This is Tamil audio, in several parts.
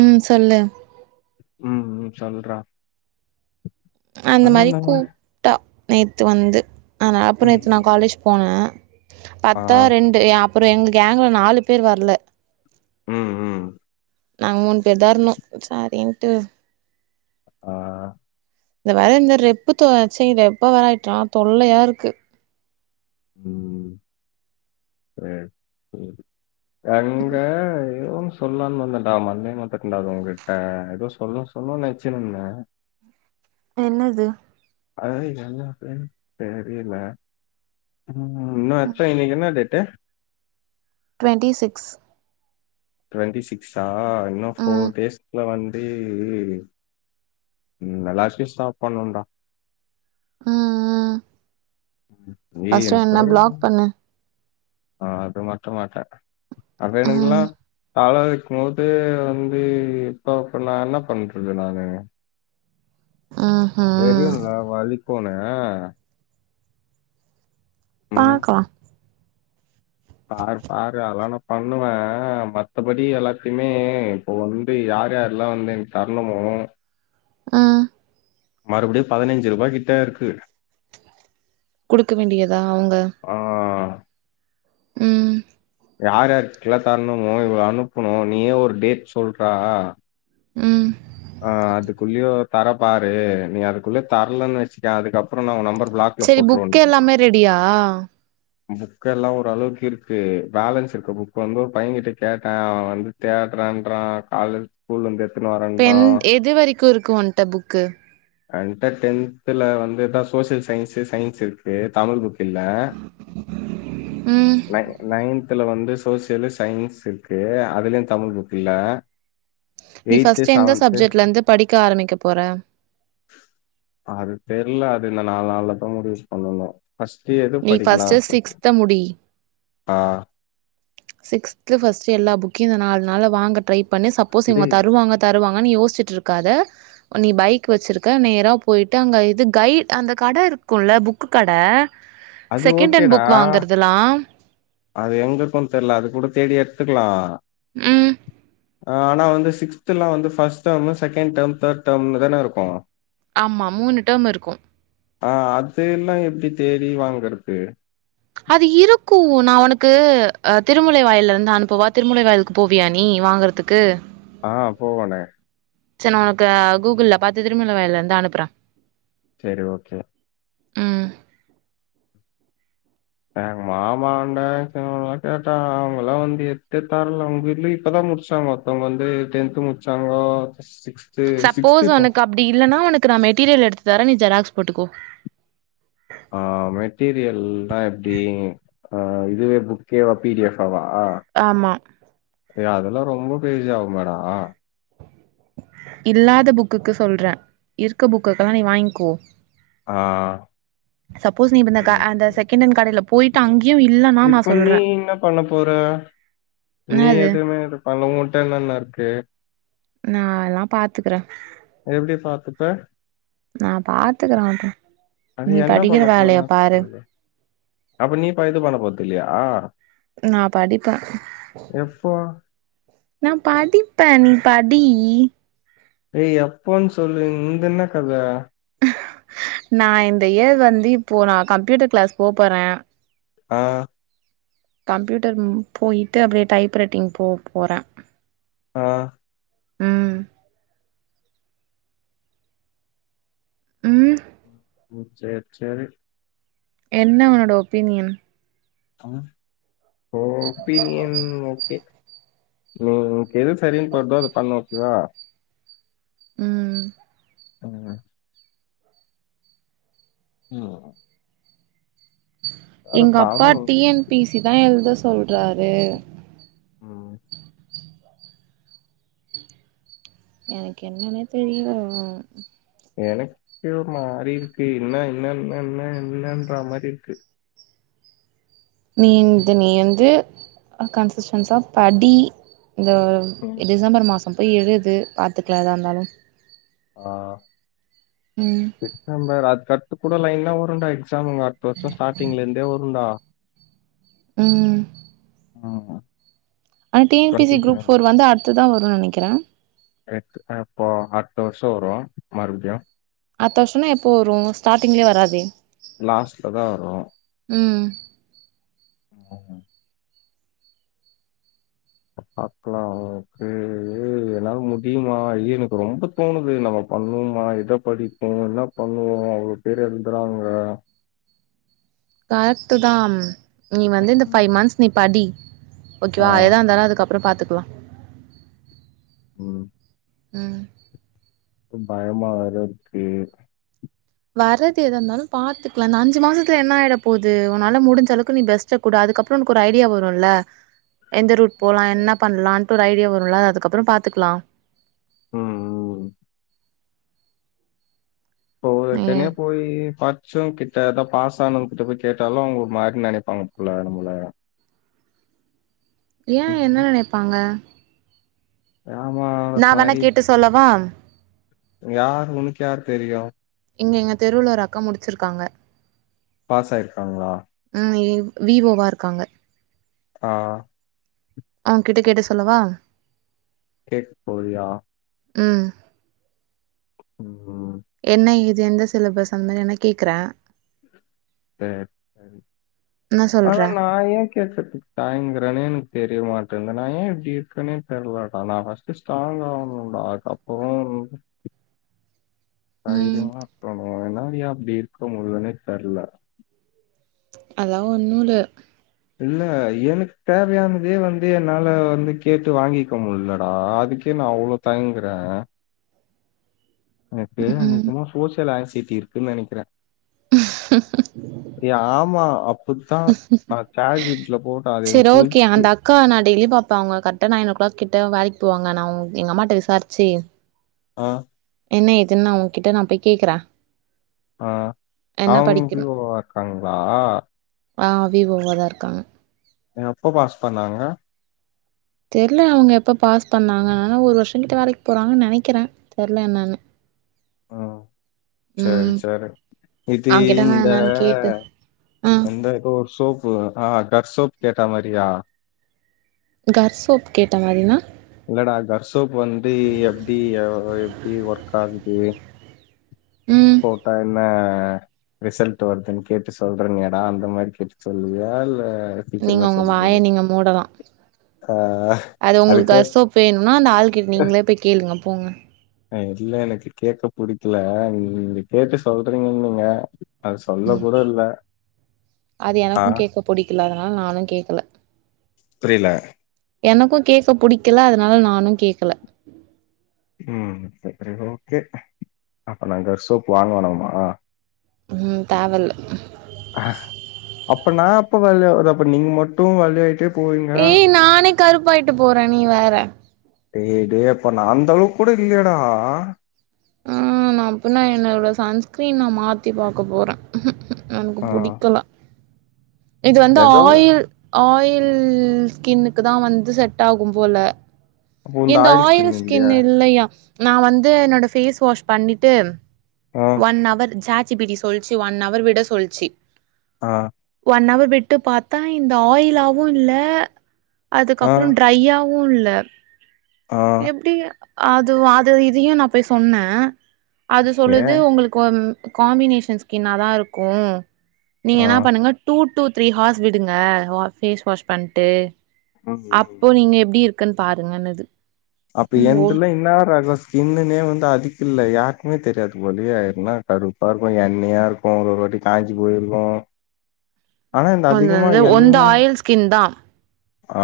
ம் சொல்லு ம் ம் சொல்றா அந்த ஆனா மாரி நம்ம கூப்பிட்டா நேத்து வந்து அதனால அப்ப நேத்து நா ம் காலேஜ் போனே ஆ பத்தா ரெண்டு அப்புற எங்க கேங்க்ல நாலு பேர் வரல ம் ம் நாங்க மூணு பேர்தா இருந்தோ சரின்ட்டு ஆ ஆ இந்த வேற இந்த ரெப்பு துவைச்சே ரெப்ப வர ஆயிட்டா தொல்லையா இருக்கு ம் அ செரி அங்க ஏதோ ஒன்னு சொல்லான்னு வந்தேன்டா மறந்தே வந்துடன்டா உன்கிட்ட ஏதோ சொல்லுனு சொல்லுனு நெனைச்சிருந்தே என்னது அது என்னனே தெரில ம் மச்சான் இன்னைக்கி என்னா டேட்டு டுவன்ட்டி சிக்ஸ் டொன்ட்டி சிக்ஸா இன்னு ம் போர் டேஸ்க்குள்ள வந் து ம் எல்லாத்தையு ஸ்டாப் பண்ணுன்டா ம் ம் நீ ஃபஸ்ட்டு எப்ப என்ன பிளாக் பண்ணு ஆ அது மட்டு மாட்டே அது வேணுங்களா ம் காலேல இருக்கும்போது வந்து இப்போ இப்போ நா என்ன பண்றது நானு ஆஹா தெரியுங்களா வலிக்கூனு ம் பாக்கலா பாரு பாரு அதலா நா பண்ணுவே மத்தபடி எல்லாத்தையுமே இப்போ வந்து யார் யார்லா வந்து எனக்கு தர்ணுமோ ம் மறுபுடியு பதினஞ்சு ரூபாகிட்ட இருக்கு குடுக்க வேண்டியதா அவுங்க ஆ ம் யார் யார்குல்லா தர்ணுமோ இவ்ளோ அனுப்புனு நீயே ஒரு டேட் சொல்றா ம் ஆ அதுக்குள்ளயு தர பாரு நீ அதுக்குள்ள தரலன்னு வெச்சிக்கய அதுக்கப்புறோ நா உ நம்பர் பிளாக்ல செரி புக் போட்ருவன்டா எல்லாமே ரெடியா புக் எல்லா ஓரளவுக்கு இருக்கு பேலன்ஸ் இருக்க புக் வந்து ஒரு பையகிட்ட கேட்டே அவ வந்து தேட்றன்றா கால்லருந் ஸ்கூல்ல இருந்து எத்துனு வாரேன் இப்ப எந் எது வரிக்கு இருக்கு ஒன்ட புக்கு என்ட டென்த்துல வந்துதா சோசியல் சயின்ஸ்ஸு சயின்ஸ் இருக்கு தமிழ் புக் இல்ல ம் எனக் நைன்த்துல வந்து சோசியலு சயின்ஸ் இருக்கு அதிலையு தமிழ் புக் இல்ல நீ எய்த்து ஃபஸ்ட்டு எந்த செவன்த்து சப்ஜெக்ட்ல இருந்து படிக்க ஆரம்பிக்க போற அது தெர்ல அது இன்னு நால் நாள் அப்பறோ முடிவு பண்ணணு ஃபஸ்ட்டு எது நீ படிக்கலா ஃபர்ஸ்ட் சிக்ஸ்த முடி ஆ சிக்ஸ்த்துல ஃபஸ்ட்டு எல்லா புக்கியு இந்த நால் நாள்ல வாங்க ட்ரை பண்ணு சப்போஸ் இவுங்க டேய் தருவாங்க தருவாங்கனு யோஸ்ச்சிட் இருக்காத நீ பைக் வெச்சுருக்க நேரா போயிட்டு அங்க இது கை அந்த கட இருக்குல புக்கு கட அது செகண்ட் டண் ஓகேடா புக் வாங்கறதுல்லா அது எங்கு இருக்கு தெர்ல அது கூட தேடி எடுத்துக்குலா ம் ஆனா வந்து சிக்ஸ்துல்லா வந்து first term second term third டர்ம்னுதான இருக்கு ஆமா மூனு டர்ம் இருக்கு ஆ அதுலா எப்டி தேடி வாங்கறது அது இருக்கு நா உனக்கு ஆ திருமுலை வாயிலருந்து அனுப்பவா திருமுலை வாயிலுக்கு போவியா நீ வாங்கறதுக் கு ஆ போவனே செரி நா உனக்கு ஆ கூகுள்ல பாத்து திருமுலை வாயிலருந்து அனுப்புறே சேரி ஓகே ம் எங்க மாமான்டா எல்லா கேட்டா அவுங்கல்லா வந்து எத்தே தர்ல அவுங்க [unintelligible] இப்பதா முடிச்சாங்க அவுங்க வந்து டென்து முடிச்சாங்கோ சிக்ஸ் சப்போஸ் உனக்கு அப்டி இல்லன்னா உனக்கு நா மெட்டீரியல் எடுத்து தரே நீ ஜெராக்ஸ் போட்டுக்கோ ஆ மெட்டீரியல்னா எப்டி ஆ இதுவே புக்கேவா பி டி எஃபாவா ஆ ஆமா எ அதெல்லா ரொம்ப பேஜ் ஆகுமேடா இல்லாத புக்குக்கு சொல்றே இருக்க புக்குக்குல்லா நீ வாய்ங்கோ ஆ சப்போஸ் நீ இப்ப இந்த க அந்த செகண்டெட் கடைல போயிட்டு அங்கியு இல்லன் இப்ப நீ இன்னா பண்ண போற நீ என்னது எதுவுமே இது அதுல ஊன்ட்ட என்னென்ன இருக்கு நா எல்லா பாத்துக்குறே அது எப்டி பாத்துப்பே நா பாத்துக்குற ஆவ்டு அது நீ என்ன படிக்கிற பண்ண வேலைய போறேன்னு பாரு சொல்லு அப்ப நீ படிக்க போன போறதில்லயா நா படிப்ப எப்போ நா படிப்பே நீ படி ஏய் எப்போன் சொல்லு உன்து என்ன கத நா இந்த இயர் வந்து இப்போ நா கம்ப்யூட்டர் க்ளாஸ் போ போற ஆ கம்ப்யூட்டர் போயிட்டு அப்டே டைப் ரட்டிங் போ போறே ஆ ம் ம் ம் சேரி சேரி என்ன உன்னோட ஒப்பீனியன் ஆ ஓப்பினீயன் ஓகே உ உன்க்கு எது சரின் படுதோ அது பண்ணு ஓகேவா ம் ம் ம் அட எங்கப்பா தலை டி என் பி சி தா எழுத சொல்றாரு ம் எனக்கு என்னன்னே தெரில அ எனக்கே ஒரு மாறி இருக்கு என்ன என்ன என்ன என்ன என்னன்ற மாரி இருக்கு நீ ந்து நீ வந்து கன்சிஸ்டன்ஸா படி இந்த ம். டிசம்பர் மாசோ போய் எழுது பாத்துக்லா எதா இருந்தாலும் ஆ ம் டிசம்பர் அதுக்கடுத்து கூட லைன்னா வருன்டா எக்ஸாம் அங்க அடுத்த வருஷோ ஸ்டார்டிங்ல இருந்தே வருன்டா ம் ம் ம் ஆனா T N P C twenty group four வந்து அடுத்ததா வருன்னு நெனக்கிறே கரெக்ட்டு இப்போ அடுத்து வருஷோ வரு மறுப்டியு அத்த வருஷொனா எப்போ வரு ஸ்டார்டிங்லே வராதே லாஸ்ட்லதா வரு ம் ம் ம் பாக்லா ஓகே இது என்னால முடியுமா ஐயோ எனக்கு ரொம்ப தோணுது நம்ம பண்ணோமா இத படிப்போ என்னா பண்ணுவோ அவ்ளோ பேர் எழுதுறாங்க கரெக்டு தாம் நீ வந்து இந்த ம் ஃபைவ் மந்த்ஸ் நீ படி ஆ ஓகேவா அது எதா இருந்தாலு அதுக்கப் ப்றோ பாத்துக்லா ம் ம் தும் பயமா வேற இருக்கு வரது எதாந்தாலும் பாத்துக்லா இந்த அஞ்சு மாசத்ல என்னாயிடப் போது உன்னால முடிஞ்சளவுக்கு நீ பெஸ்ட் சக் குடு அதுக்கப்றோ ஒனுக்கு ஒரு ஐடியா வருல்ல எந்த ரூட் போலா ம் என்னப் பண்லான்ட்டு ஒரு ஐடியா வருல்லா அது அதுக்கப்றோம் பாத்துக்லா ம் ம் போ ம் எற்கனவேப் போயி பாத் ச்சோங்கிட்ட அதாப் பாஸ் ஆனவங்கிட்ட போய் கேட்டாலு அவுங்க ஒரு மாரி நெனைப்பாங்க போல நம்மள ஏ என்ன ம். நெனைப்பாங்க யாமா நா வேணா கேட்டு சொல்லவா யாரு உனுக்கு யார் தெரியு இங்க எங்க தெருவுல ஒரு அக்கா முடிச்சிருக்காங்க பாஸாயிருக்காங்ளா ம் இ வி வோ வா இருக்காங்க ஆ அவுங்கிட்டு கேட்டு சொல்லவா கேட் போறியா ம் ம் என்ன ஏது எந்த சிலபஸ் அந் மாரி என்னக் கேக்கறே சேர் என்ன ஆ சொல்ற நா ஏ கேக்கர்துக் தயங்குறேனேனுக் தெரிய மாட்டேந்து நா ஏ இப்டி இருக்கேனேத் தெர்லடா நா ஃபஸ் டுட் ஸ்டாங்காவுனுண்டா அதுக்கப்றோ ம் தைரியமா இருக்கனு என்னாரியா அப்டி இருக்க முல்லனேத் தெர்ல அதலா ஒன்னுல்ல இல்ல எனுக் தேவையானதே வந்து என்னால வந்து கேட்டு வாங்கிக்க முல்லடா அதுக்கே நா அவ்ளோக் தங்குறே எனக்கு ம் அநேகமா சோசியல் ஆசிட்டி இருக்குன் நெனைக்றே ம்ஹு ஹு எ ஆமா அப்புத்தா நா சாட் ஜீ பிட்ல போட்டா அது என் சொல்சி ஏ அந்த அக்கா நா டெய்லி பாப்பே அவுங்க கர்ட்டா நைன் ஓக் கிளாக்கிட்ட வேலைக் போவாங்க நா ஒங் எங்க அம்மாட்ட விசார்ச்சி அ என்ன ஏதுன் நா அவுங்கிட்ட நாப் போய் கேக்கறே ஆ அவுங் வி படிக்கணு ஓ வா இருக்காங்ளா ஆ வீ ஓவாதா இருக்காங்க எப்ப பாஸ் பண்ணாங்க தெர்ல அவுங்க எப்போ பாஸ் பண்ணாங்க ஆனா ஒரு வர்ஷோங் கிட்ட வேலைக் போறாங்கன் நெனைக்கிறே தெர்ல என்னானு ம் சேரி ம் சேரே இது அவங்கிட்ட நா இந்த என்னன்னு கேட்டு ஆ எந்தகோ ஒரு சோப்பு ஆ கர் சோப் கேட்ட மாரியா கர் சோப் கேட்ட மாரினா இல்லடா கர் சோப் வந்து எப்டி ஆ எப்டி ஒர்க் ஆகுது ம் போட்டா என்ன ரிசல்ட் வருதுன்னு கேட்டு சொல்றேனியேடா அந்த மாதிரி கேட்டு சொல்லிவிய இல்ல நீங்க சீக்கிரமா உங்க வாய சொல்லுவியா நீங்க மூடலா ஆஹ், அது உங்களுக்கு அசோக் வேணுனா அந்த ஆள் கிட்ட நீங்களே போய் கேளுங்க போங்க அ இல்ல எனக்கு கேக்க புடிக்கல நீங்க கேட்டு சொல்றீங்கன்னு நீங்க அது சொல்ல கூட இல்ல அது ஆ எனக்கும் கேட்க புடிக்கல அதுனால நானு கேட்கல புரில எனக்கும் கேட்க புடிக்கல அதனால நானு கேக்கல ம் சரி ஓகே அப்ப நாங்க சோப் வாங்க வேணாமா ம் தேவ இல்ல ம் அப்ப நா எப்ப வெள்ளையா ஆவுறது அப்ப நீங்க மட்டு வெள்ளையிட்டே ஏய் நானே கருப்பாயிட்டு போற நீ வேற டேய் டேய் அப்ப நா அந்த அளவுக்கு கூட இல்லையாடா ம் நா அப்பன்னா என்னோட சன்ஸ்கிரீன்ன மாத்தி பாக்க போற ம் ம் எனக்கு ஆ புடிக்கலா இது வந்து ஏதோ ஆயில் ஆயில் ஸ்கின்னுக்கு தா வந்து செட் ஆகும் போல அப்போ இந்த என்னது ஆயில் ஸ்கின் இல்லையா இல்லயா நா வந்து என்னோட ஃபேஸ் வாஷ் பண்ணிட்டு ஆ ஒன் அவர் ஜக் ஜிபிடி சொல்லிச்சு ஒன் அவர் விட சொல்ச்சு ஆ ஒன் அவர் விட்டு பாத்தா இந்த ஆயில்லாவு இல்ல அதுக்கு ஆ அப்பற ட்ரய்யவு கூல்ல ஆ அப்டி அது அது இதையு நா போய் சொன்ன அது ஏ சொல்லுது உங்களுக்கு காம் காம்பினேஷன் ஸ்கின் தா இருக்கும் ம் நீங்க ஆ என்னா பண்ணுங்க டூ டூ த்ரீ ஹார்ஸ் விடுங்கஸ் ஃபேஸ் வாஷ் பண்ணிட்டு ம் ம் அப்போ நீங்க எப்டி இரு இருக்குன் பாருங்கனது அப்ப என்னதுல்லா என்னா ரகம் கிண்ணுனே வந்து அதுக்கு இல்ல யாருக்குமே தெரியாது போலயே என்னா கருப்பா இருக்கும் எண்ணெயா இருக் ஒருவொரு வாட்டியும் காஞ்சி போய் இருக்கும் ஆனா இந்த அது அதிகமா வந்து ஒந்த எண்ணெ ஆயில் ஸ்கின் தா ஆ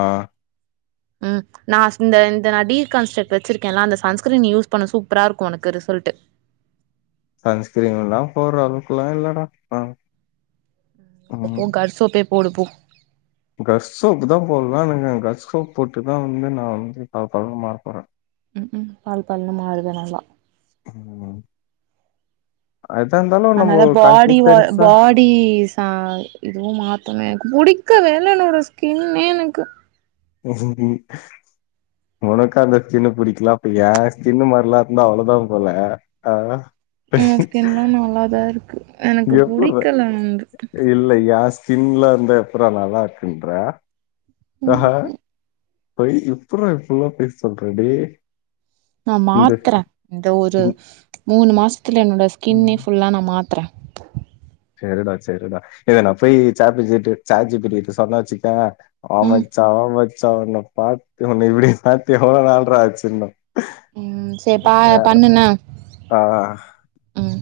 ம் நா இந்த இந்த டி கன்ஸ்ட்ரக்ட் வச்சிருக்கன்னா அந்த சன்ஸ்கிரீன் யூஸ் பண்ணும் சூப்பரா இருக்கும் உனக்கு ரிசல்ட் சன்ஸ்கிரீன் எல்லா போடுற அளவுக்குல்லா இல்லடா ஆ எப்போவு கர்ஸ்சோப்பே போடு போ கஷ் சோப் தா போடலான்னு இருக்க கஸ் சோப் போட்டுதா வந்து நா வந்து பள பளனு மாற போற ம் ம் பால் பண்ண மாதிரிதா நல்லா ம் எதா இருந்தாலும் நம்ம கன்சிஸ்டன்ஸா அடி சா இதுவும் மாத்தமே எனக்கு புடிக்கவே இல்ல எனக்கு ஸ்கின்னே எனக்கு ம் ம் உனக்கு அந்த ஸ்கின்னு புடிக்கலா அப்ப எய ஸ்கின்னு மாதிரி எல்லா இருந்தா அவ்ளவுதா போல ஆ ம் உ ஸ்கின்லா நல்லா தா இருக்கு எனக்கு எப்புற்றா புடிக்கல வந்து இல்ல யாஷ் சிங்கிளா இருந்தா எப்டிடா நல்லா இருக்குன்ற ம் ஏ எப்புரா இப்புல்லா பொய் சொல்ற டே நா மாத்றே இந்த ஒரு மூணு மாசத்துல என்னோட ஸ்கின்னே ம், ஃபுல்லா நா மாத்றே சேரிடா சேரிடா ஏ நா போய் சாப்பிச்சட்டு சாட்ஜிபிடி ட சொன்னே வச்சுக்க வா ம் மச்சா வா மச்சா உன்ன பாத்து உன்ன இப்டி பாத்து எவ்ளோ நாள்றா ஆச்சுன்னு ம் சேரி பா வே பண்ணு என்ன ஆஹ் ம்